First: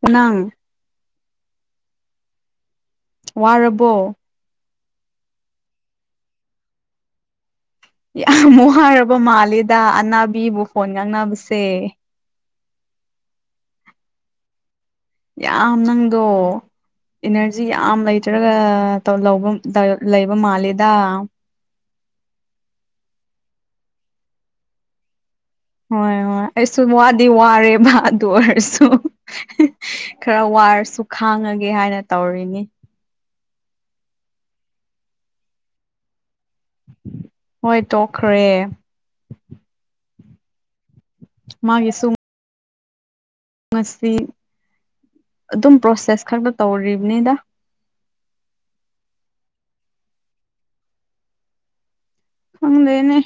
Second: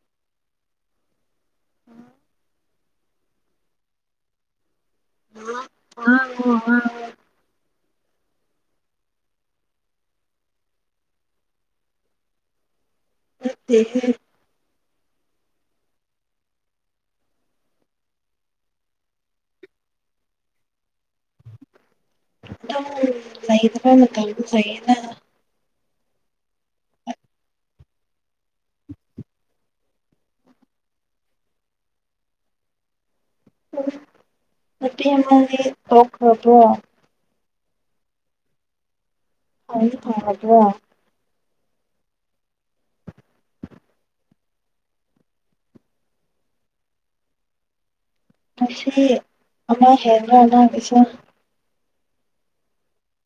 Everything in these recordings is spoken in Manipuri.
ꯀꯅꯪ [unintelligible] ꯋꯥꯔꯕꯣ [unintelligible] ꯌꯥꯝ ꯋꯥꯔꯕ ꯃꯥꯜꯂꯤꯗ ꯑꯅꯥꯕꯤꯕꯨ ꯐꯣꯟ ꯉꯥꯡꯅꯕꯁꯦ ꯅꯠꯇꯦꯍꯦ ꯌꯥꯝ ꯅꯪꯗꯣ ꯏꯅꯔꯖꯤ ꯌꯥꯝ ꯂꯩꯇ꯭ꯔꯒ ꯇꯧ [unintelligible] ꯂꯩꯕ ꯃꯥꯜꯂꯤꯗ ꯑꯗꯨꯝ ꯂꯩꯇꯔꯥꯒꯥ ꯀꯩꯕꯨ ꯂꯩꯌꯦꯅ ꯍꯣꯏ ꯍꯣꯏ ꯑꯩꯁꯨ ꯋꯥꯗꯤ ꯋꯥꯔꯦꯕ ꯑꯗꯨ ꯑꯣꯏꯔꯁꯨ ꯈꯔ ꯋꯥꯔꯁꯨ ꯈꯥꯡꯉꯒꯦ ꯍꯥꯏꯅ ꯇꯧꯔꯤꯅꯤ ꯅꯨꯄꯤ ꯑꯃꯗꯤ ꯇꯣꯛꯈ꯭ꯔꯕꯣ ꯍꯣꯏ ꯇꯣꯛꯈ꯭ꯔꯦ ꯍꯩ ꯍꯥꯎꯕꯔꯥ ꯃꯥꯒꯤꯁꯨꯡ ꯉꯁꯤ ꯑꯗꯨꯝ ꯄ꯭ꯔꯣꯁꯦꯁ ꯈꯛꯇꯥ ꯇꯧꯔꯤꯕꯅꯤꯗ ꯉꯁꯤ ꯑꯃ ꯍꯦꯟꯗꯔꯥ ꯅꯪꯒꯤꯁꯤ ꯈꯪꯗꯦꯅꯦ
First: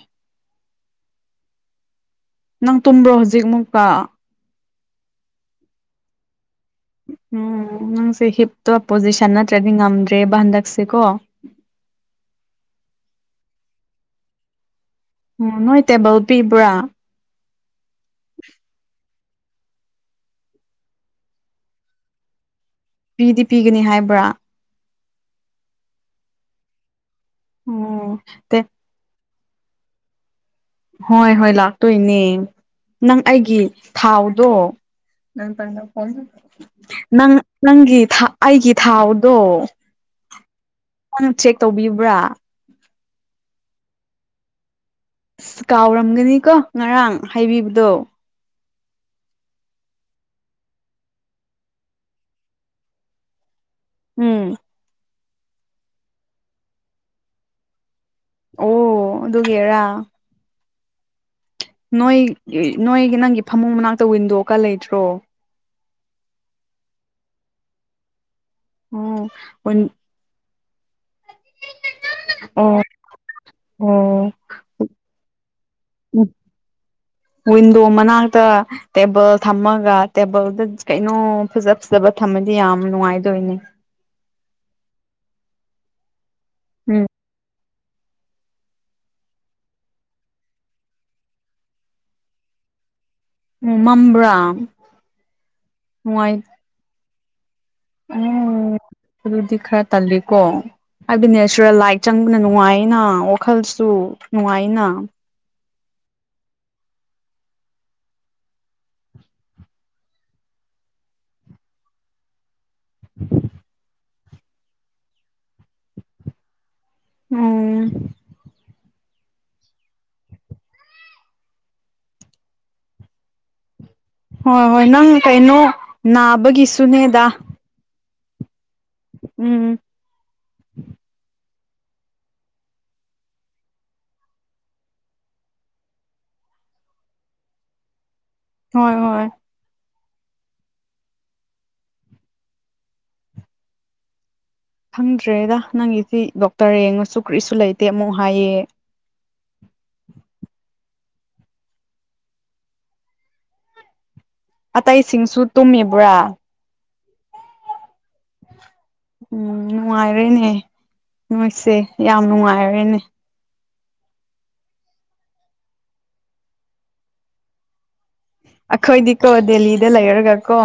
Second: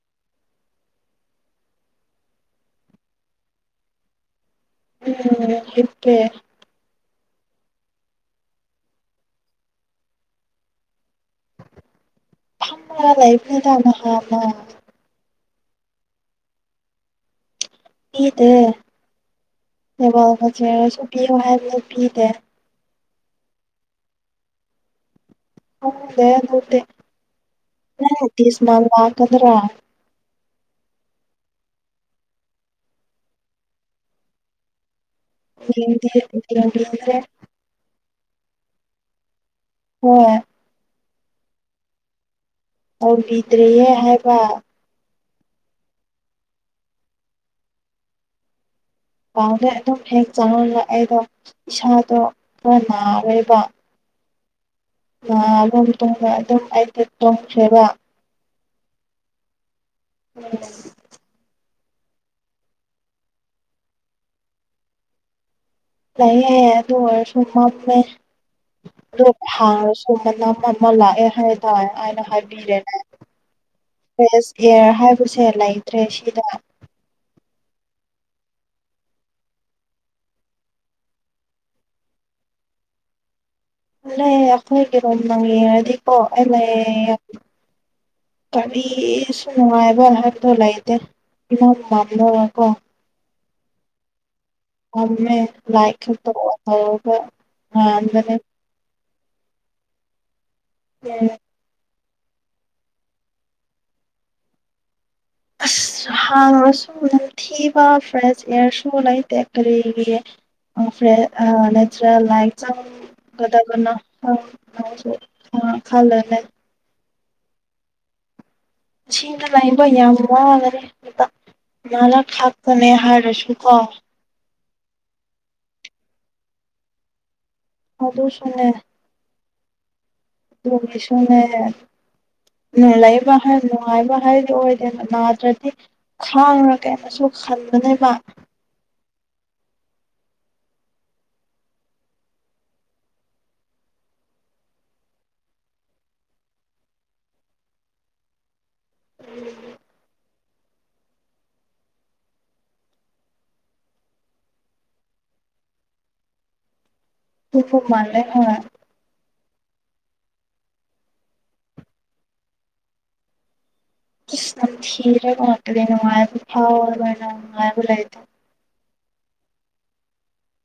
ꯅꯪ ꯇꯨꯝꯕ꯭ꯔꯣ ꯍꯧꯖꯤꯛ ꯃꯨꯛꯀ ꯅꯪ ꯍꯤꯞꯀꯦ ꯎꯝ ꯅꯪꯁꯦ ꯍꯤꯞꯇꯣ ꯄꯣꯖꯤꯁꯟ ꯅꯠꯇ꯭ꯔꯗꯤ ꯉꯝꯗ꯭ꯔꯦꯕ ꯍꯟꯗꯛꯁꯤꯀꯣ ꯈꯔꯥ ꯂꯩꯕꯅꯤꯗ ꯅꯍꯥꯟꯅꯥ ꯎꯝ ꯅꯣꯏ ꯇꯦꯕꯜ ꯄꯤꯕ꯭ꯔꯥ ꯄꯤꯗꯦ ꯇꯦꯕꯜꯒ ꯆꯦꯌꯔꯒꯁꯨ ꯄꯤꯌꯣ ꯍꯥꯏꯕꯗꯨ ꯄꯤꯗꯦ ꯄꯤꯗꯤ ꯄꯤꯒꯅꯤ ꯍꯥꯏꯕ꯭ꯔꯥ ꯈꯪꯗꯦ ꯑꯗꯨꯗꯤ ꯎꯝ ꯅꯪ ꯇꯤꯁ ꯃꯥꯜ ꯂꯥꯛꯀꯥꯗ꯭ꯔꯥ ꯍꯣꯏ ꯍꯣꯏ ꯂꯥꯛꯇꯣꯏꯅꯦ ꯅꯪ ꯑꯩꯒꯤ ꯊꯥꯎꯗꯣ ꯌꯦꯡꯗꯤ ꯌꯦꯡꯕꯤꯗ꯭ꯔꯦ [unintelligible] ꯅꯪ ꯅꯪꯒꯤ ꯑꯩꯒꯤ ꯊꯥꯎꯗꯣ ꯍꯣꯏ ꯅꯪ ꯆꯦꯛ ꯇꯧꯕꯤꯕ꯭ꯔꯥ ꯇꯧꯕꯤꯗ꯭ꯔꯤꯌꯦ ꯍꯥꯏꯕ ꯑꯁ ꯀꯥꯎꯔꯝꯒꯅꯤꯀꯣ ꯉꯔꯥꯡ ꯍꯥꯏꯕꯤꯕꯗꯨ ꯀꯥꯎꯗꯦ ꯑꯗꯨꯝ ꯍꯦꯛ ꯆꯪꯉꯒ ꯑꯩꯗꯣ ꯏꯁꯥꯗꯣ ꯈꯔ ꯅꯥꯔꯦꯕ ꯎꯝ [unintelligible] ꯗꯨꯝ ꯇꯨꯝꯈ꯭ꯔꯦ ꯑꯗꯨꯝ ꯑꯩꯗꯤ ꯇꯨꯝꯈꯔꯦꯕ ꯑꯣ ꯑꯗꯨꯒꯤꯔꯥ [inaudible] ꯅꯣꯏ ꯒꯤ ꯅꯣꯏꯒꯤ ꯅꯪꯒꯤ ꯐꯃꯨꯡ ꯃꯅꯥꯛꯇ ꯋꯤꯟꯗꯣ ꯀ ꯂꯩꯇ꯭ꯔꯣ ꯂꯩꯌꯦ ꯑꯗꯨ ꯑꯣꯏꯔꯁꯨ ꯃꯝꯃꯦ ꯑꯣ ꯑꯗꯨꯞ ꯍꯥꯔꯥ ꯑꯗꯨ ꯃꯅꯝ ꯑꯃ ꯂꯥꯛꯑꯦ ꯍꯥꯏ ꯇꯥꯏ ꯑꯩꯅ ꯑꯣ ꯍꯥꯏꯕꯤꯔꯦꯅꯦ ꯑꯣ ꯐ꯭ꯔꯦꯁ ꯑꯦꯌꯥꯔ ꯍꯥꯏꯕꯁꯦ ꯂꯩꯇ꯭ꯔꯦ ꯁꯤꯗ ꯋꯤꯟꯗꯣ ꯃꯅꯥꯛꯇ ꯇꯦꯕꯜ ꯊꯝꯃꯒ ꯇꯦꯕꯜꯗ ꯀꯩꯅꯣ ꯐꯖ ꯐꯖꯕ ꯊꯝꯃꯗꯤ ꯌꯥꯝ ꯅꯨꯡꯉꯥꯏꯗꯣꯏꯅꯦ ꯂꯩ ꯑꯈꯣꯏꯒꯤꯔꯣꯝ [unintelligible] ꯗꯤꯀꯣ ꯑꯩ ꯎꯝ ꯂꯩ ꯀꯔꯤꯁꯨ ꯅꯨꯡꯉꯥꯏꯕ ꯍꯥꯏꯕꯗꯣ ꯂꯩꯇꯦ [unintelligible] ꯎꯝ ꯃꯝꯕ꯭ꯔꯥ ꯃꯝꯃꯦ ꯂꯥꯏꯛ ꯈꯛꯇ ꯅꯨꯡꯉꯥꯏ ꯉꯧꯔꯣꯛ ꯉꯧꯔꯒ ꯉꯥꯟꯕꯅꯦ ꯑꯣ ꯑꯗꯨꯗꯤ ꯈꯔ ꯇꯜꯂꯤꯀꯣ ꯎꯝ ꯍꯥꯏꯕꯗꯤ [unintelligible] ꯇ꯭ꯔꯦꯜ ꯂꯥꯏꯠ ꯆꯪꯕꯅ ꯅꯨꯡꯉꯥꯏꯌꯦꯅ ꯋꯥꯈꯜꯁꯨ ꯅꯨꯡꯉꯥꯏꯌꯦꯅ ꯑꯁ ꯍꯥꯡꯔꯁꯨ ꯅꯝꯊꯤꯕ ꯐ꯭ꯔꯦꯁ ꯏꯌꯥꯔꯁꯨ ꯂꯩꯇꯦ ꯀꯔꯤꯒꯤ ꯎꯝ ꯐꯔꯦ ꯑ ꯅꯦꯆꯔꯦꯜ ꯂꯥꯏꯛ ꯆꯪꯒꯗꯕꯅ ꯐꯜ ꯂꯥꯑꯣꯆꯦ ꯈꯜꯂꯂꯩ ꯎꯝ ꯁꯤꯅ ꯂꯩꯕ ꯌꯥꯝ ꯋꯥꯒꯔꯦ ꯑꯗꯨꯇ ꯉꯂꯛ ꯊꯥꯛꯀꯅꯤ ꯍꯥꯏꯔꯁꯨ ꯀꯣ ꯍꯣꯏ ꯍꯣꯏ ꯅꯪ ꯀꯩꯅꯣ ꯅꯥꯕꯒꯤꯁꯨꯅꯦꯗ ꯑꯗꯨꯁꯨꯅꯦ ꯎꯝ ꯇꯨꯒꯤꯁꯨꯅꯦ ꯅꯦꯍꯦ ꯂꯩꯕ ꯍꯥꯏ ꯅꯨꯡꯉꯥꯏꯕ ꯍꯥꯏꯔꯗꯤ ꯑꯣꯏꯗꯦꯗ ꯅꯥꯗ꯭ꯔꯗꯤ ꯈꯥꯡꯔꯒꯦꯅꯁꯨ ꯈꯟꯕꯅꯦ ꯃꯥ ꯍꯣꯏ ꯍꯣꯏ ꯈꯪꯗ꯭ꯔꯦꯗ ꯅꯪꯒꯤꯁꯤ ꯗꯣꯛꯇꯔ ꯌꯦꯡꯉꯁꯨ ꯀꯔꯤꯁꯨ ꯂꯩꯇꯦ ꯑꯃꯨꯛ ꯍꯥꯏꯌꯦ [inaudible] [inaudible] ꯑꯇꯩꯁꯤꯡꯁꯨ ꯇꯨꯝꯃꯤꯕ꯭ꯔꯥ ꯇꯨꯝꯕ ꯃꯥꯥꯜꯂꯦ ꯍꯣꯏ ꯎꯝ ꯅꯨꯡꯉꯥꯏꯔꯦꯅꯦ ꯅꯣꯏꯁꯦ ꯌꯥꯝ ꯅꯨꯡꯉꯥꯏꯔꯦꯅꯦ ꯁꯏ ꯅꯝꯊꯤꯔꯒ ꯉꯥꯛꯇꯅꯦ ꯅꯨꯡꯉꯥꯏꯕ ꯐꯥꯎꯔꯕꯔꯥ ꯅꯪ ꯅꯨꯡꯉꯥꯏꯕꯨ ꯂꯩꯇꯦ ꯑꯈꯣꯏꯗꯤꯀꯣ ꯗꯦꯂꯤꯗ ꯂꯩꯔꯒ ꯀꯣ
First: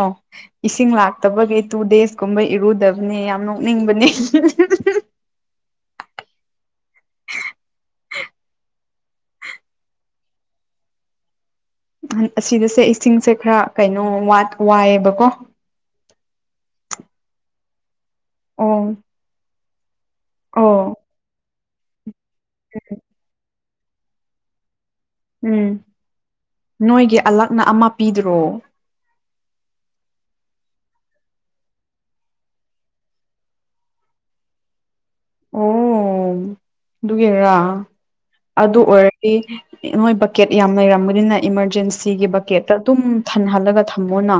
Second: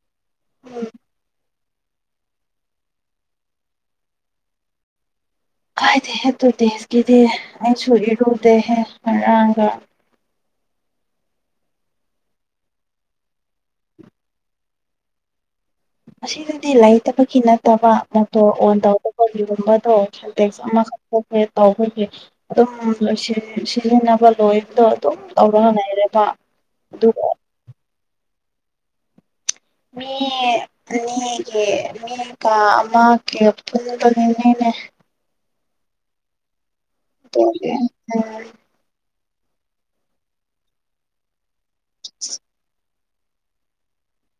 ꯎꯝ ꯏꯁꯤꯡ ꯂꯥꯛꯇꯕꯒꯤ ꯇꯨ ꯗꯦꯖ ꯀꯨꯝꯕ ꯏꯔꯨꯗꯕꯅꯤ ꯌꯥꯝ ꯅꯣꯛꯅꯤꯡꯕꯅꯦ ꯀꯥꯏꯗꯦ ꯍꯦ ꯇꯨꯗꯦꯁꯀꯤꯗꯤ ꯑꯩꯁꯨꯏꯔꯤ ꯔꯨꯗꯦꯍꯦ ꯉꯔꯥꯡꯒ ꯑꯁꯤꯗꯁꯦ ꯏꯁꯤꯡꯁꯦ ꯈꯔ ꯀꯩꯅꯣ ꯋꯥꯠ ꯋꯥꯏꯑꯦꯕꯀꯣ ꯑꯁꯤꯗꯗꯤ ꯂꯩꯇꯕꯒꯤ ꯅꯠꯇꯕ ꯃꯣꯇꯣꯔ ꯑꯣꯟ ꯑꯣ ꯇꯧꯕꯒ ꯒꯤꯒꯨꯝꯕꯗꯣ ꯁꯦꯟꯇꯦꯛ ꯑꯣ ꯑꯃꯈꯛꯇꯅꯦ ꯇꯧꯕꯒꯤ ꯑꯗꯨꯝ ꯂꯣꯏ ꯁꯤꯖꯤꯟ ꯁꯤꯖꯤꯟꯅꯕ ꯂꯣꯏꯕꯗꯣ ꯑꯗꯨꯝ ꯇꯧꯔꯒ ꯂꯩꯔꯦꯕ ꯑꯗꯨꯒ ꯅ ꯑꯃ ꯄꯤꯗ꯭ꯔꯣ ꯃꯤ ꯑꯅꯤꯒꯤ ꯃꯤꯒ ꯑꯃꯥ ꯀꯦꯌꯞ ꯄꯨꯟꯕꯅꯤꯅꯤꯅꯦ ꯑꯣ ꯑꯗꯨꯒꯤꯔ ꯑꯗꯨꯒꯤ ꯎꯝ ꯑꯗꯨ ꯑꯣꯏꯔꯗꯤ ꯃꯣꯏ ꯕꯛꯀꯦꯠ ꯌꯥꯝ ꯂꯩꯔꯝꯕꯅꯤꯅ ꯏꯃꯥꯔꯖꯦꯟꯁꯤꯒꯤ ꯕꯛꯀꯦꯠꯇ ꯇꯨꯝ ꯊꯟꯍꯜꯂꯒ ꯊꯝꯃꯣꯅ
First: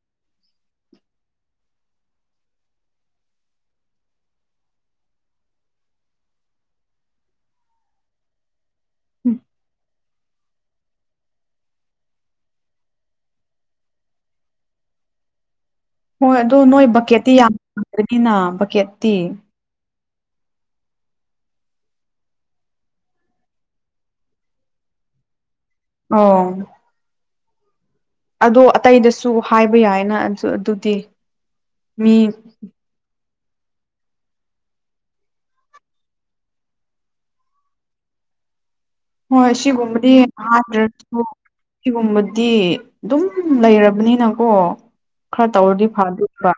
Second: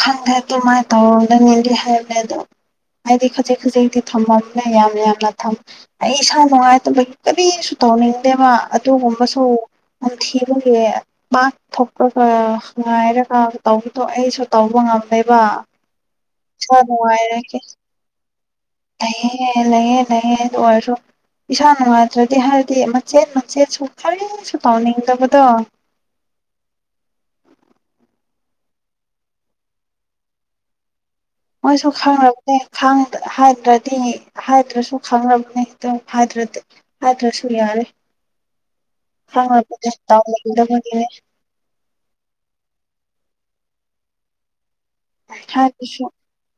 ꯈꯪꯗꯦ ꯑꯇꯨꯃꯥꯏ ꯇꯧꯔꯅꯅꯤꯂꯤ ꯍꯥꯏꯕꯅꯦ ꯑꯗꯣ ꯍꯥꯏꯗꯤ ꯈꯖꯤꯛ ꯈꯖꯤꯛꯇꯤ ꯊꯝꯃꯝꯅꯤꯅ ꯌꯥꯝ ꯌꯥꯝꯅ ꯊꯝ ꯑꯩ ꯏꯁꯥ ꯅꯨꯡꯉꯥꯏꯇꯕ ꯀꯔꯤꯁꯨ ꯇꯧꯅꯤꯡꯗꯦꯕ ꯑꯗꯨꯒꯨꯝꯕꯁꯨ ꯊꯤꯕꯦ ꯃꯥꯥꯛ ꯊꯄꯒ ꯉꯥꯏꯔꯒ ꯇꯧꯕꯗꯣ ꯑꯩꯁꯨ ꯇꯧꯕ ꯉꯝꯅꯦꯕ ꯍꯣꯏ ꯑꯗꯨꯗꯣ ꯅꯣꯏ ꯕꯛꯀꯦꯠꯇꯤ ꯌꯥꯝ ꯄꯗ꯭ꯔꯅꯤꯅ ꯕꯛꯀꯦꯠꯇꯤ ꯦ ꯂꯩꯍꯦ ꯂꯩꯍꯦ ꯑꯣꯏꯔꯁꯨ ꯏꯁꯥ ꯅꯨꯡꯉꯥꯏꯇ꯭ꯔꯗꯤ ꯍꯥꯏꯔꯗꯤ ꯃꯆꯦꯠ ꯃꯆꯦꯠ ꯁ ꯈꯔꯤꯁꯨ ꯇꯥꯎꯅꯤꯡꯗꯕꯗꯣ ꯑꯣ ꯑꯗꯣ ꯑꯇꯩꯗꯁꯨ ꯍꯥꯏꯕ ꯌꯥꯏꯅ ꯑꯗꯨ ꯑꯗꯨꯗꯤ ꯃꯣꯏꯁꯨ ꯃꯤ ꯈꯪꯦ ꯍꯥꯏꯗ꯭ꯔꯗꯤ ꯍꯥꯏꯗ꯭ꯔꯁꯨ ꯈꯥꯡꯅꯕꯅꯤ ꯈꯤꯇꯪ ꯍꯥꯏꯗ꯭ꯔꯗꯤ ꯑꯗ꯭ꯔꯁꯨ ꯌꯥꯔꯦ ꯍꯣꯏ ꯈꯪꯔꯕꯅꯦ ꯑꯁꯤ ꯨꯝꯂꯤ ꯍꯥ ꯔ ꯇꯧꯅꯤꯡꯗꯕꯒꯤꯅꯦ ꯁꯤꯒꯨꯝꯕꯗꯤ ꯑꯗꯨꯝ ꯂꯩꯔꯕꯅꯤꯅꯀꯣ ꯈꯔ ꯇꯧꯔꯗꯤ ꯊꯗꯁꯨ ꯐꯗꯣꯏꯕ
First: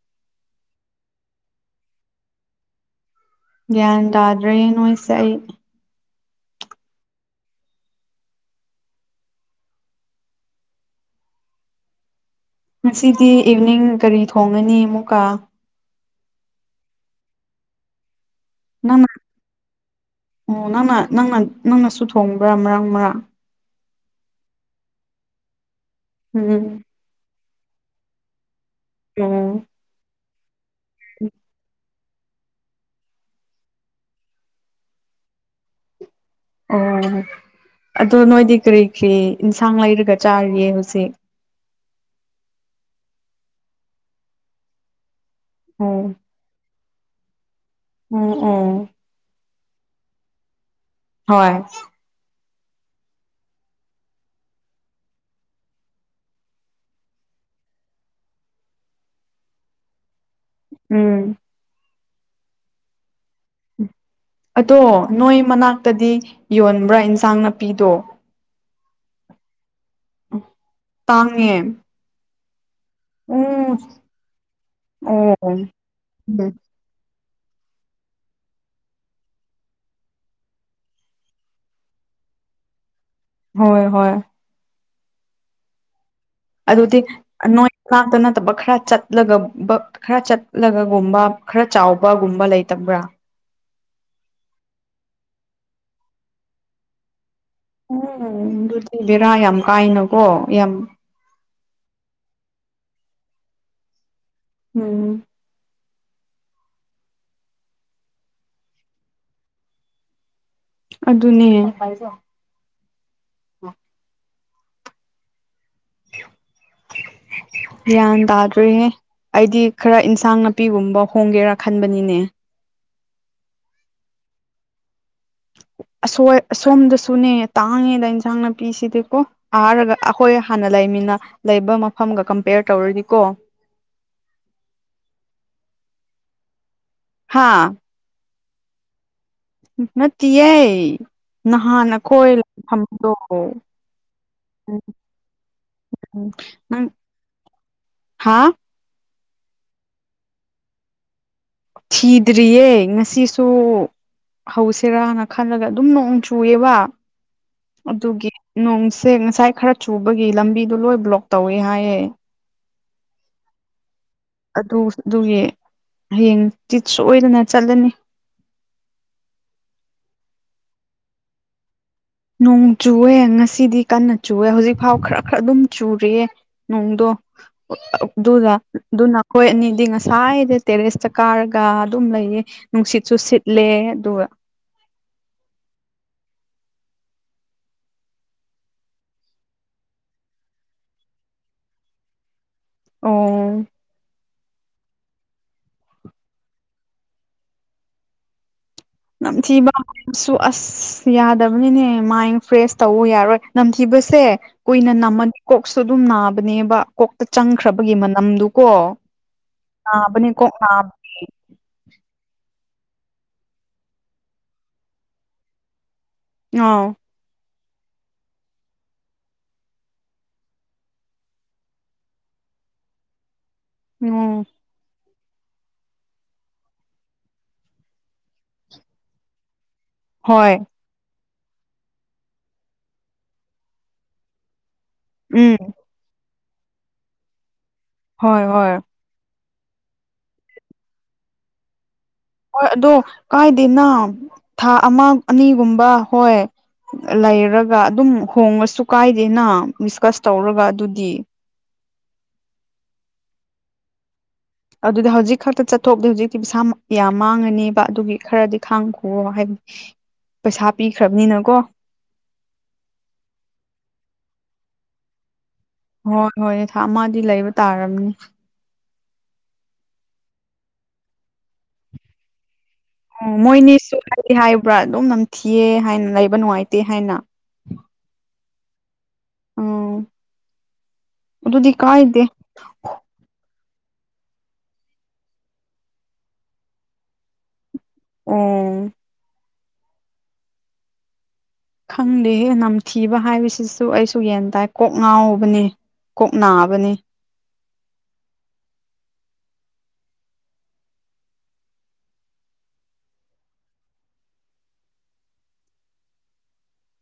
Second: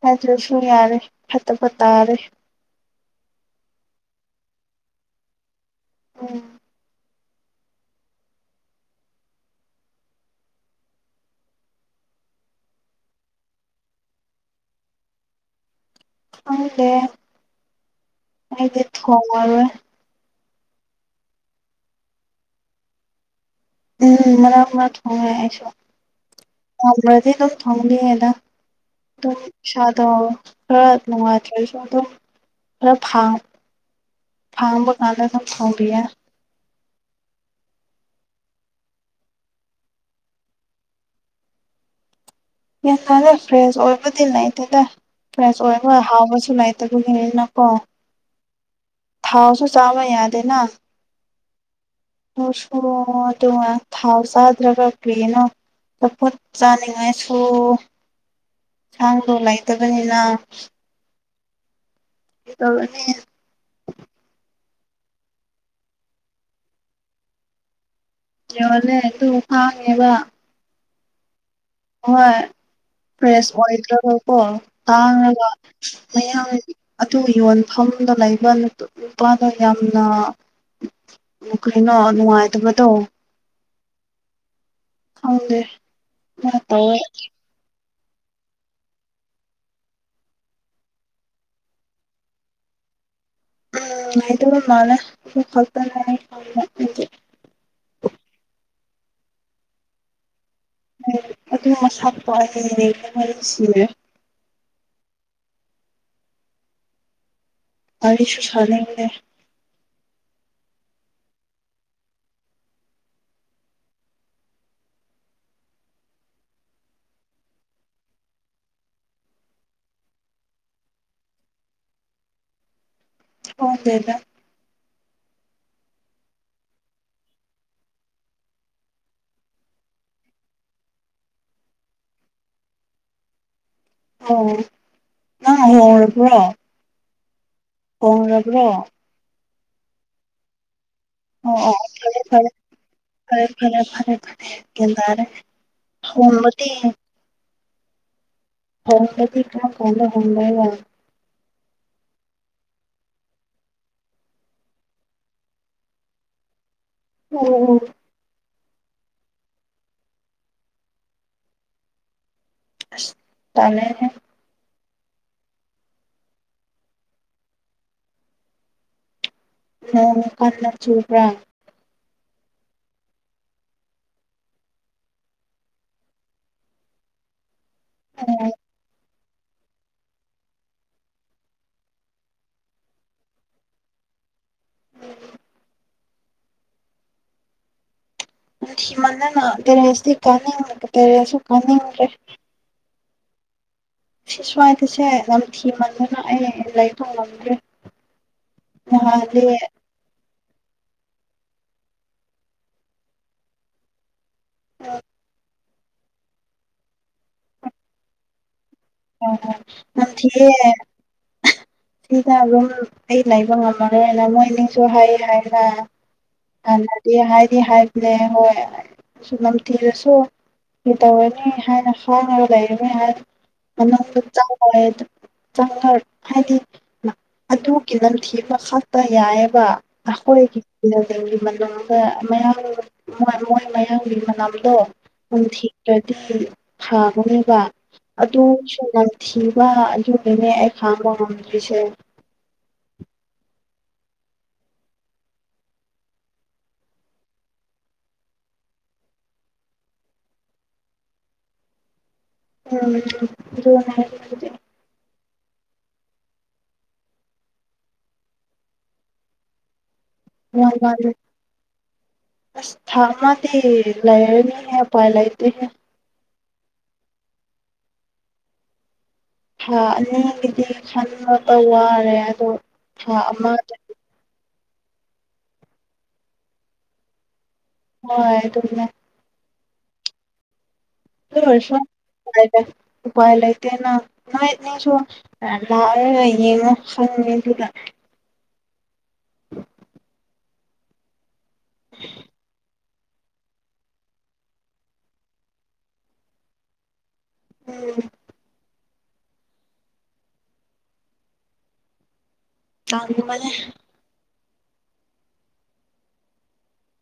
ꯈꯗꯁꯨ ꯌꯥꯔꯦ ꯐꯠꯇ ꯐꯠꯇꯔꯦ ꯒ꯭ꯌꯥꯟ ꯇꯥꯗ꯭ꯔꯦ ꯅꯣꯏꯁꯦ ꯑꯩ ꯎꯝ ꯉꯁꯤꯗꯤ ꯏꯚꯅꯤꯡ ꯀꯔꯤ ꯊꯣꯡꯉꯅꯤ ꯑꯃꯨꯛꯀ ꯈꯪꯗ‌ꯦ ꯑꯩꯗꯤ ꯅꯪꯅ ꯊ‌ꯣꯡ ꯉ‌ꯣꯏꯌ‌ꯦ ꯑꯣ ꯅꯪꯅ ꯅꯪꯅ ꯅꯪꯅꯁꯨ ꯊꯣꯡꯕ꯭ꯔꯥ ꯃꯔꯥꯡ ꯃꯔꯥꯡ ꯎꯝ ꯃꯔꯛ ꯃꯔꯛ ꯊꯣꯡꯉꯦ ꯑꯩꯁꯨ ꯎꯝ ꯇꯟꯗ꯭ꯔꯗꯤ ꯑꯗꯨꯝ ꯊ‌ꯣꯡꯉ‌ꯦꯗ ꯑꯣ ꯑꯗ‌ꯣ ꯏꯁꯥꯗ‌ꯣ ꯈꯔ ꯅꯨꯡꯉꯥꯏꯇ꯭ꯔꯁꯨ ꯑꯗꯨꯝ ꯈꯔ ꯐꯥꯡ ꯐꯥꯡꯕ ꯀꯥꯟꯗ ꯑꯗꯨꯝ ꯊ‌ꯣꯡꯕꯤꯌ‌ꯦ ꯑꯣ ꯑꯗꯣ ꯅꯣꯏꯗꯤ ꯀꯔꯤ ꯀꯔꯤ ꯏꯟꯁꯥꯡ ꯂꯩꯔꯒ ꯆꯥꯔꯤꯌꯦ ꯍꯧꯖꯤꯛ ꯌꯥꯝꯟ ꯀꯥꯅ ꯐ꯭ꯔꯦꯁ ꯑꯣꯏꯕꯗꯤ ꯂꯩꯇꯦꯗ ꯐ꯭ꯔꯦꯁ ꯑꯣ ꯑꯣꯏꯕ ꯍꯥꯎꯕꯁꯨ ꯂꯩ [unintelligible] ꯅꯤ ꯅꯥ ꯀꯣ ꯎꯝ ꯎꯝ ꯊꯥꯎꯁꯨ ꯆꯥꯕ ꯌꯥꯗꯦꯅ ꯍꯣꯏ ꯃꯁꯨ ꯑꯗꯨ ꯉꯥꯏ ꯊꯥꯎ ꯆꯥꯗ꯭ꯔꯕ ꯀꯔꯤꯅ‌ꯣ ꯆꯄꯣꯠ ꯆꯥꯅꯤꯡꯉꯥꯏꯁꯨ ꯏꯁꯥꯡ ꯂꯩꯇꯕꯅꯤꯅ ꯎꯝ ꯀꯩꯗꯧꯔꯨꯅꯤ ꯑꯗꯣ ꯅꯣꯏ ꯃꯅꯥꯛꯇꯗꯤ ꯌꯣꯟꯕ꯭ꯔꯥ ꯏꯟꯁꯥꯡ ꯅꯥꯄꯤꯗꯣ ꯌꯣꯂꯦ ꯑꯗꯨ ꯐꯥꯡꯉꯦꯕ ꯇꯥꯡꯉꯦ ꯍꯣꯏ ꯐ꯭ꯔꯦꯁ ꯎꯝ ꯑꯣꯏꯗ꯭ꯔꯕꯀꯣ ꯑꯣ ꯇꯥꯡꯉꯒ ꯎꯝ ꯃꯌꯥꯝ ꯑꯗꯨ ꯌꯣꯟꯐꯝꯗ ꯂꯩꯕ ꯅꯨꯄꯥꯗꯣ ꯌꯥꯝꯅ ꯑ ꯀꯔꯤꯅꯣ ꯅꯨꯡꯉꯥꯏꯇꯕꯗꯣ ꯍꯣꯏ ꯍꯣꯏ ꯈꯪꯗꯦ ꯃꯥ ꯑꯗꯨꯗꯤ ꯇꯧꯋꯦ ꯅꯣꯏ ꯀꯥꯡꯇ ꯅꯠꯇꯕ ꯈꯔ ꯆꯠꯂꯒ ꯕꯛ ꯈꯔ ꯆꯠꯂꯒꯒꯨꯝꯕ ꯈꯔ ꯆꯥꯎꯕꯒꯨꯝꯕ ꯂꯩꯇꯕ꯭ꯔꯥ ꯎꯝ ꯂꯩꯇꯕ ꯃꯥꯂ‌ꯦ ꯑꯗꯨ ꯈꯛ ꯇꯅ‌ꯦ ꯑꯩ ꯈꯪꯕꯥꯗꯤ ꯎꯝ ꯑꯗꯨꯗꯤꯕ‌ꯦꯔꯥ ꯌꯥꯝ ꯀꯥꯏꯅꯀꯣ ꯌꯥꯝ ꯎꯝ ꯑꯗꯨ ꯃꯁꯛꯇꯣ ꯑꯩ ꯌ‌ꯦꯡꯅꯤꯡ ꯗꯕꯅꯥ ꯁꯤꯔ‌ꯦ ꯎꯝ ꯋꯥꯔꯤꯁꯨ ꯁꯥꯅꯤꯡꯗ‌ꯦ ꯑꯗꯨꯅꯦ [inaudible] ꯒ꯭ꯌꯥꯟ ꯇꯥꯗ꯭ꯔꯤꯅꯦ ꯑꯩꯗꯤ ꯈꯔ ꯏꯟꯁꯥꯡ ꯅꯥꯄꯤꯒꯨꯝꯕ ꯍꯣꯡꯒꯦꯔꯥ ꯈꯟꯕꯅꯤꯅꯦ ꯍ‌‌ꯣꯡꯗꯦꯗ ꯑꯁꯣꯏ ꯑꯁꯣꯝꯗꯁꯨꯅꯦ ꯇꯥꯡꯉꯦꯗ ꯏꯟꯁꯥꯡ ꯅꯥꯄꯤꯁꯤꯗꯤꯀꯣ ꯑꯔꯒ ꯑꯩꯈꯣꯏ ꯍꯥꯟꯅ ꯂꯩꯃꯤꯟꯅ ꯂꯩꯕ ꯃꯐꯝꯒ ꯀꯝꯄꯦꯌꯔ ꯇꯧꯔꯗꯤꯀꯣ ꯑꯣ ꯅꯪ ꯍꯪꯉꯧꯔꯕ꯭ꯔꯣ ꯍꯥꯥ ꯀꯣꯟ ꯂꯕ꯭ꯔꯣ ꯅꯠꯇꯤꯌ‌ꯦ ꯑꯣ ꯑꯣ ꯅꯍꯥꯟ ꯐꯔꯦ ꯑꯩꯈꯣꯏ ꯐꯔꯦ ꯊꯝꯗꯣ ꯐꯔꯦ ꯐꯔꯦ ꯐꯔꯦ ꯐꯔꯦ ꯒ꯭ꯌꯥꯟ ꯇꯥꯔꯦ [unintelligible] ꯍꯥꯥ ꯍ‌ꯣꯡꯕꯗꯤ ꯀꯔꯝ ꯀꯥꯟꯗ ꯍꫭꯡꯗ‌ꯣꯏꯕꯥ ꯊꯤꯗ꯭ꯔꯤꯌꯦ ꯉꯁꯤꯁꯨ ꯍꯧꯁꯤꯔꯥꯅ ꯈꯜꯂꯒ ꯑꯗꯨꯝ ꯅꯣꯡ ꯆꯨꯌ‌ꯦꯕ ꯑ‌ꯣ ꯑꯗꯨꯒꯤ ꯅꯣꯡꯁꯦ ꯉꯁꯥꯏ ꯈꯔ ꯆꯨꯕꯒꯤ ꯂꯝꯕꯤꯗꯣ ꯂꯣꯏ ꯕ꯭ꯂꯣꯛ ꯇꯧꯋꯦ ꯍꯥꯏꯌꯦ ꯑꯁ ꯇꯜꯂ‌ꯦꯍ‌ꯦ ꯑꯗꯨ ꯑꯗꯨꯒꯤ ꯍꯌꯦꯡ ꯇꯤꯠ ꯁꯣꯏꯗꯅ ꯆꯠꯂꯅꯤ ꯅꫭꯡ ꯀꯟꯅ ꯆꯨꯕ꯭ꯔꯥ ꯅꯣꯡ ꯆꯨꯑꯦ ꯉꯁꯤꯗꯤ ꯀꯟꯅ ꯆꯨꯑꯦ ꯍꯧꯖꯤꯛꯐꯥꯎ ꯈꯔ ꯈꯔ ꯑꯗꯨꯝ ꯆꯨꯔꯤꯑ‌ꯦ ꯅꯣꯡꯗꯣ ꯑꯣ ꯑꯗꯨꯗ ꯑꯗꯨꯅ ꯑꯩꯈꯣꯏ ꯑꯅꯤꯗꯤ ꯉꯁꯥꯏꯗ ꯇꯦꯔꯦꯁꯇ ꯀꯥꯔꯒ ꯑꯗꯨꯝ ꯂꯩꯌꯦ ꯅꯨꯡꯁꯤꯠꯁꯨ ꯁꯤꯠꯂꯦ ꯑꯗꯨꯒ ꯍꯃꯟꯗꯅ ꯇꯦꯔꯦꯁꯇꯤ ꯀꯥꯅꯤꯡꯗ ꯇꯦꯔꯦꯁꯁꯨ ꯀꯥꯅꯤꯡꯗ꯭ꯔꯦ [inaudible] ꯑꯣ ꯁꯤ ꯁ꯭ꯋꯥꯏꯗꯁꯦ ꯌꯥꯝ ꯊꯤꯃꯟꯗꯅ ꯑꯩ ꯂꯩꯕ ꯉꯝꯗ꯭ꯔꯦ ꯅꯍꯥꯟꯗꯤ ꯅꯝꯊꯤꯕ ꯁꯨ ꯑꯁ ꯌꯥꯗꯕꯅꯤꯅꯦ ꯃꯥꯏꯟ ꯐ꯭ꯔꯦꯁ ꯇꯧ ꯌꯥꯔꯣꯏ ꯅꯝꯊꯤꯕꯁꯦ ꯀꯨꯏꯅ ꯅꯝꯃꯅꯤ ꯀꯣꯛꯁꯨ ꯑꯗꯨꯝ ꯅꯥꯕꯅꯦꯕ ꯀꯣꯛꯇ ꯆꯪꯈ꯭ꯔꯕꯒꯤ ꯃꯅꯝꯗꯨꯀꯣ ꯍꯣꯢ ꯍꯣꯢ ꯅꯥꯕꯅꯦ ꯀꯣꯛ ꯅꯝꯊꯤꯌ‌ꯦ ꯅꯥꯕꯅꯦ ꯁꯤꯗ ꯑꯗꯨꯝ ꯑꯩ ꯂꯩꯕ ꯉꯝꯃꯔꯣꯢꯅ ꯃꯣꯏ ꯅꯤꯡꯁꯨ ꯍꯥꯏ ꯍꯥꯏꯕ ꯑꯥꯎ ꯍꯥꯟꯅꯗꯤ ꯍꯥꯏꯗꯤ ꯍꯥꯏꯕꯅꯦ ꯍꯣꯏ ꯁ ꯅꯝꯊꯤꯔꯁꯨ ꯀꯩꯇꯧꯔꯒꯦ [inaudible] ꯍꯥꯏꯅ ꯍꯥꯏꯥꯡꯉꯒ ꯂꯩꯔꯝꯃꯦ ꯍꯥꯏ ꯑꯅ ꯆ ꯎꯝ ꯍꯥꯏ [inaudible] ꯆꯪꯉ ꯍꯥꯏꯗꯤ ꯑꯗꯨꯒꯤ ꯅꯝꯊꯤꯕ ꯈꯛꯇ ꯌꯥꯏꯑꯦꯕ ꯍꯣꯏ ꯑꯈꯣꯏꯒꯤ ꯒꯤ ꯃꯅꯨꯡꯗ ꯃꯌꯥꯝ ꯃꯣꯏ ꯃꯌꯥꯡꯒꯤ ꯃꯅꯝꯗꯣ ꯎꯝ ꯎꯝꯊꯤꯂ꯭ꯔꯗꯤ ꯊꯥꯒꯅ‌ꯦꯕ [inaudible] ꯍꯣꯏ ꯍꯣꯏ ꯑꯗꯨꯁꯨ ꯅꯥꯝꯊꯤꯕ ꯑꯗꯨꯒꯤꯅꯦ ꯑꯩ ꯈꯥꯡꯕ ꯉꯝꯗ꯭ꯔꯤꯁꯦ ꯍꯣꯏ ꯑꯗꯣ ꯀꯥꯏꯗꯦꯅ ꯊꯥ ꯑꯃ ꯑꯅꯤꯒꯨꯝꯕ ꯍꯣꯏ ꯂꯩꯔꯒ ꯑꯗꯨꯝ ꯍꯣꯡꯉꯁꯨ ꯀꯥꯏꯗꯦꯅ ꯗꯤꯁꯀꯁ ꯇꯧꯔꯒ ꯑꯗꯨꯗꯤ ꯎꯝ ꯍꯥꯏ [inaudible] ꯑꯗꯨꯗ ꯍꯧꯖꯤꯛ ꯈꯛꯇ ꯆꯠꯊꯣꯛꯗꯤ ꯍꯧꯖꯤꯛꯇꯤ ꯄꯩꯁꯥ ꯌꯥꯝ ꯃꯥꯡꯉꯅꯦꯕ ꯑꯗꯨꯒꯤ ꯈꯔꯗꯤ ꯈꯥꯡꯈꯣꯑꫭꫭ ꯍꯥꯏꯕꯗꯤ ꯄꯩꯁꯥ ꯋꯥ ꯋꯥ [inaudible] ꯄꯤꯈ꯭ꯔꯕꯅꯤꯅꯀꯣ ꯑꯁ ꯊꯥ ꯑꯃꯗꯤ ꯂꯩꯔꯅꯤ ꯎꯄꯥꯏ ꯂꯩꯇꯦ ꯍꯣꯏ ꯍꯣꯏꯅꯦ ꯊꯥ ꯑꯃꯗꯤ ꯂꯩꯕ ꯇꯥꯔꯝꯅꯤ ꯊꯥ ꯑꯅꯤꯒꯤꯗꯤ ꯈꯥꯟꯕꯗ ꯋꯥꯔꯦ ꯑꯗꯣ ꯊꯥ ꯑꯣ ꯑꯃꯗ ꯃꯣꯏꯅꯤꯁꯨ ꯍꯥꯏ ꯍꯥꯏꯕ꯭ꯔꯥ ꯑꯗꯨꯝ ꯅꯝꯊꯤꯑ ꯍꯥꯏꯅ ꯂꯩꯕ ꯅꯨꯡꯉꯥꯏꯇꯦ ꯍꯥꯏꯅ ꯍꯣꯏ ꯑꯗꯨꯝꯅ‌ꯦ ꯎꯝ ꯑꯗꯨꯗꯤ ꯁꯨ ꯀꯥꯏꯗꯦ ꯎ ꯂꯩ ꯅꯥꯏꯁꯨ [inaudible] ꯂ ꯌꯦꯉꯣ ꯍꯪꯗꯨꯗ [inaudible] ꯑꯣ [unintelligible] ꯈꯪꯗꯦꯍꯦ ꯅꯝꯊꯤꯕ ꯍꯥꯏꯕꯁꯤꯁꯨ ꯑꯩꯁꯨ ꯌꯦꯟ ꯇꯥꯏ ꯀꯣꯛ ꯉꯥꯎꯕꯅꯦ ꯀꯣꯛ ꯅꯥꯕꯅꯦ ꯎꯝ ꯆꯥꯡ ꯕꯅꯦ [inaudible]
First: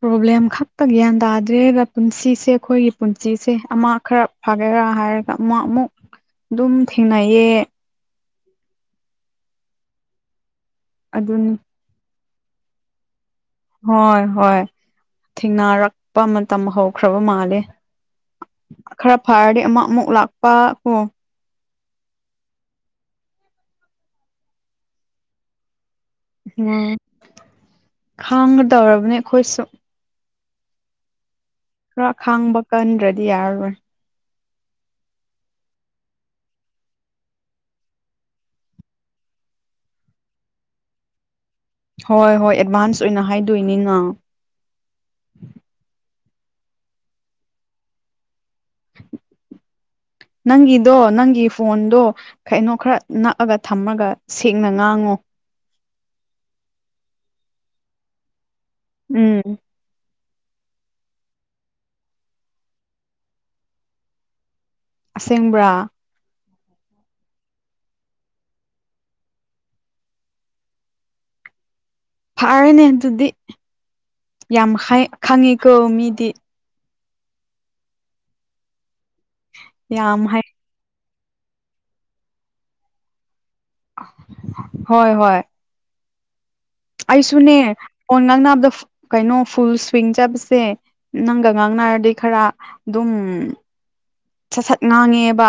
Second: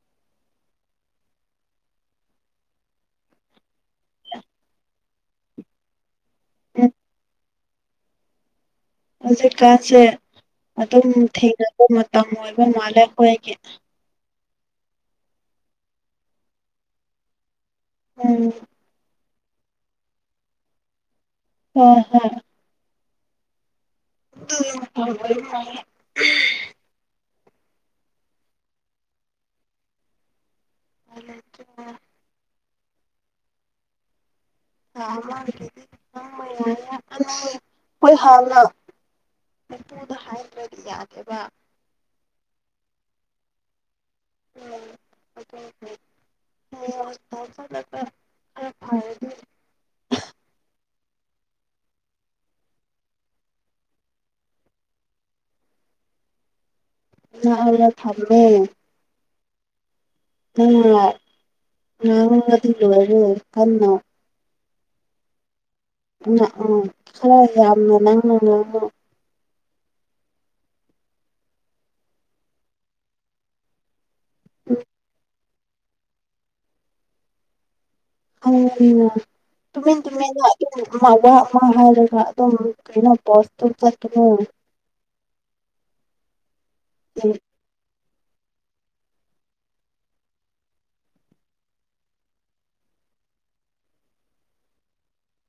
ꯄ꯭ꯔꯣꯕ꯭ꯂꯦꯝ ꯈꯛꯇ ꯒ꯭ꯌꯥꯟ ꯇꯥꯗ꯭ꯔꯦ ꯄꯨꯟꯁꯤꯁꯦ ꯑꯩꯈꯣꯏꯒꯤ ꯄꯨꯟꯁꯤꯁꯦ ꯑꯃ ꯈꯔ ꯐꯒꯦꯔꯥ ꯍꯥꯏꯔꯒ ꯑꯃꯨ ꯑꯃꯨꯛ ꯎ [unintelligible] ꯑꯗꯨꯝ ꯊꯦꯡꯅꯩꯌꯦ ꯍꯧꯖꯤꯛꯀꯥꯟꯁꯦ ꯑꯗꯨꯝ ꯑꯗꯨꯅꯤ ꯊꯦꯡꯅꯕ ꯃꯇꯝ ꯑꯣꯏꯕ ꯃꯥꯜꯂꯦ ꯑꯩꯈꯣꯏꯒꯤ ꯍꯣꯏ ꯍꯣꯏ ꯊꯦꯡꯅꯔꯛꯄ ꯃꯇꯝ ꯍꯧꯈ꯭ꯔꯕ ꯃꯥꯂꯦ ꯎꯝ ꯈꯔ ꯐꯔꯗꯤ ꯑꯃꯨꯛ ꯑꯃꯨꯛ ꯂꯥꯛꯄ ꯀꯣ ꯍꯣꯢ ꯍꯣꯢ ꯑꯗꯨ [inaudible] [unintelligible] ꯎꯝ ꯈꯥꯡꯒꯗꯧꯔꯕꯅꯦ ꯑꯩꯈꯣꯏꯁꯨ [inaudible] ꯈꯔ ꯈꯥꯡꯕ ꯀꯟꯗ꯭ꯔꯗꯤ ꯌꯥꯔꯔꯣꯏ [inaudible] ꯃꯄꯨꯗ ꯍꯥꯏꯗ꯭ꯔꯗꯤ ꯌꯥꯗꯦꯕ ꯍꯣꯏ ꯍꯣꯏ ꯑꯦꯗꯚꯥꯟꯁ ꯑꯣꯏꯅ ꯍꯥꯏꯗꯣꯏꯅꯤꯅ ꯎꯝ [inaudible] [inaudible] ꯅꯪꯒꯤꯗꯣ ꯅꯪꯒꯤ ꯐꯣꯟꯗꯣ ꯀꯩꯅꯣ ꯈꯔ ꯅꯛꯑꯒ ꯊꯝꯃꯒ ꯁꯦꯡꯅ ꯉꯥꯡꯉꯣ [inaudible] ꯊꯝꯃꯦ ꯎꯝ [inaudible] ꯉꯥꯡꯔꯗꯤ ꯂꯣꯏꯔꯦ ꯀꯟꯅ ꯑꯁꯦꯡꯕ꯭ꯔꯥ [inaudible] ꯎꯝ ꯈꯔ ꯌꯥꯝꯅ ꯅꯪꯅ ꯉꯥꯉꯨ ꯐꯔꯦꯅꯦ ꯑꯗꯨꯗꯤ ꯌꯥꯝ ꯍꯩ ꯈꯪꯉꯤꯀꯣ ꯃꯤꯗꯤ [inaudible] ꯇꯨꯃꯤꯟ ꯌꯥꯝ ꯍꯥꯏ ꯇꯨꯃꯤꯟꯅ ꯃ ꯋꯥ ꯑꯃ ꯍꯥꯏꯔꯒ ꯑꯗꯨꯝ ꯀꯩꯅꯣ ꯄꯣꯁꯇꯨ ꯆꯠꯀꯅꯨ ꯍꯣꯏ ꯍꯣꯏ ꯑꯩꯁꯨꯅꯦ ꯐꯣꯟ ꯉꯥꯡꯅꯕꯗ ꯀꯩꯅꯣ ꯐꯨꯜ ꯁ꯭ꯋꯤꯡ ꯆꯠꯄꯁꯦ ꯅꯪꯒ ꯉꯥꯡꯅꯔꯗꯤ ꯈꯔ ꯑꯗꯨꯝ ꯁꯠ ꯁꯠ ꯉꯥꯡꯉꯦꯕ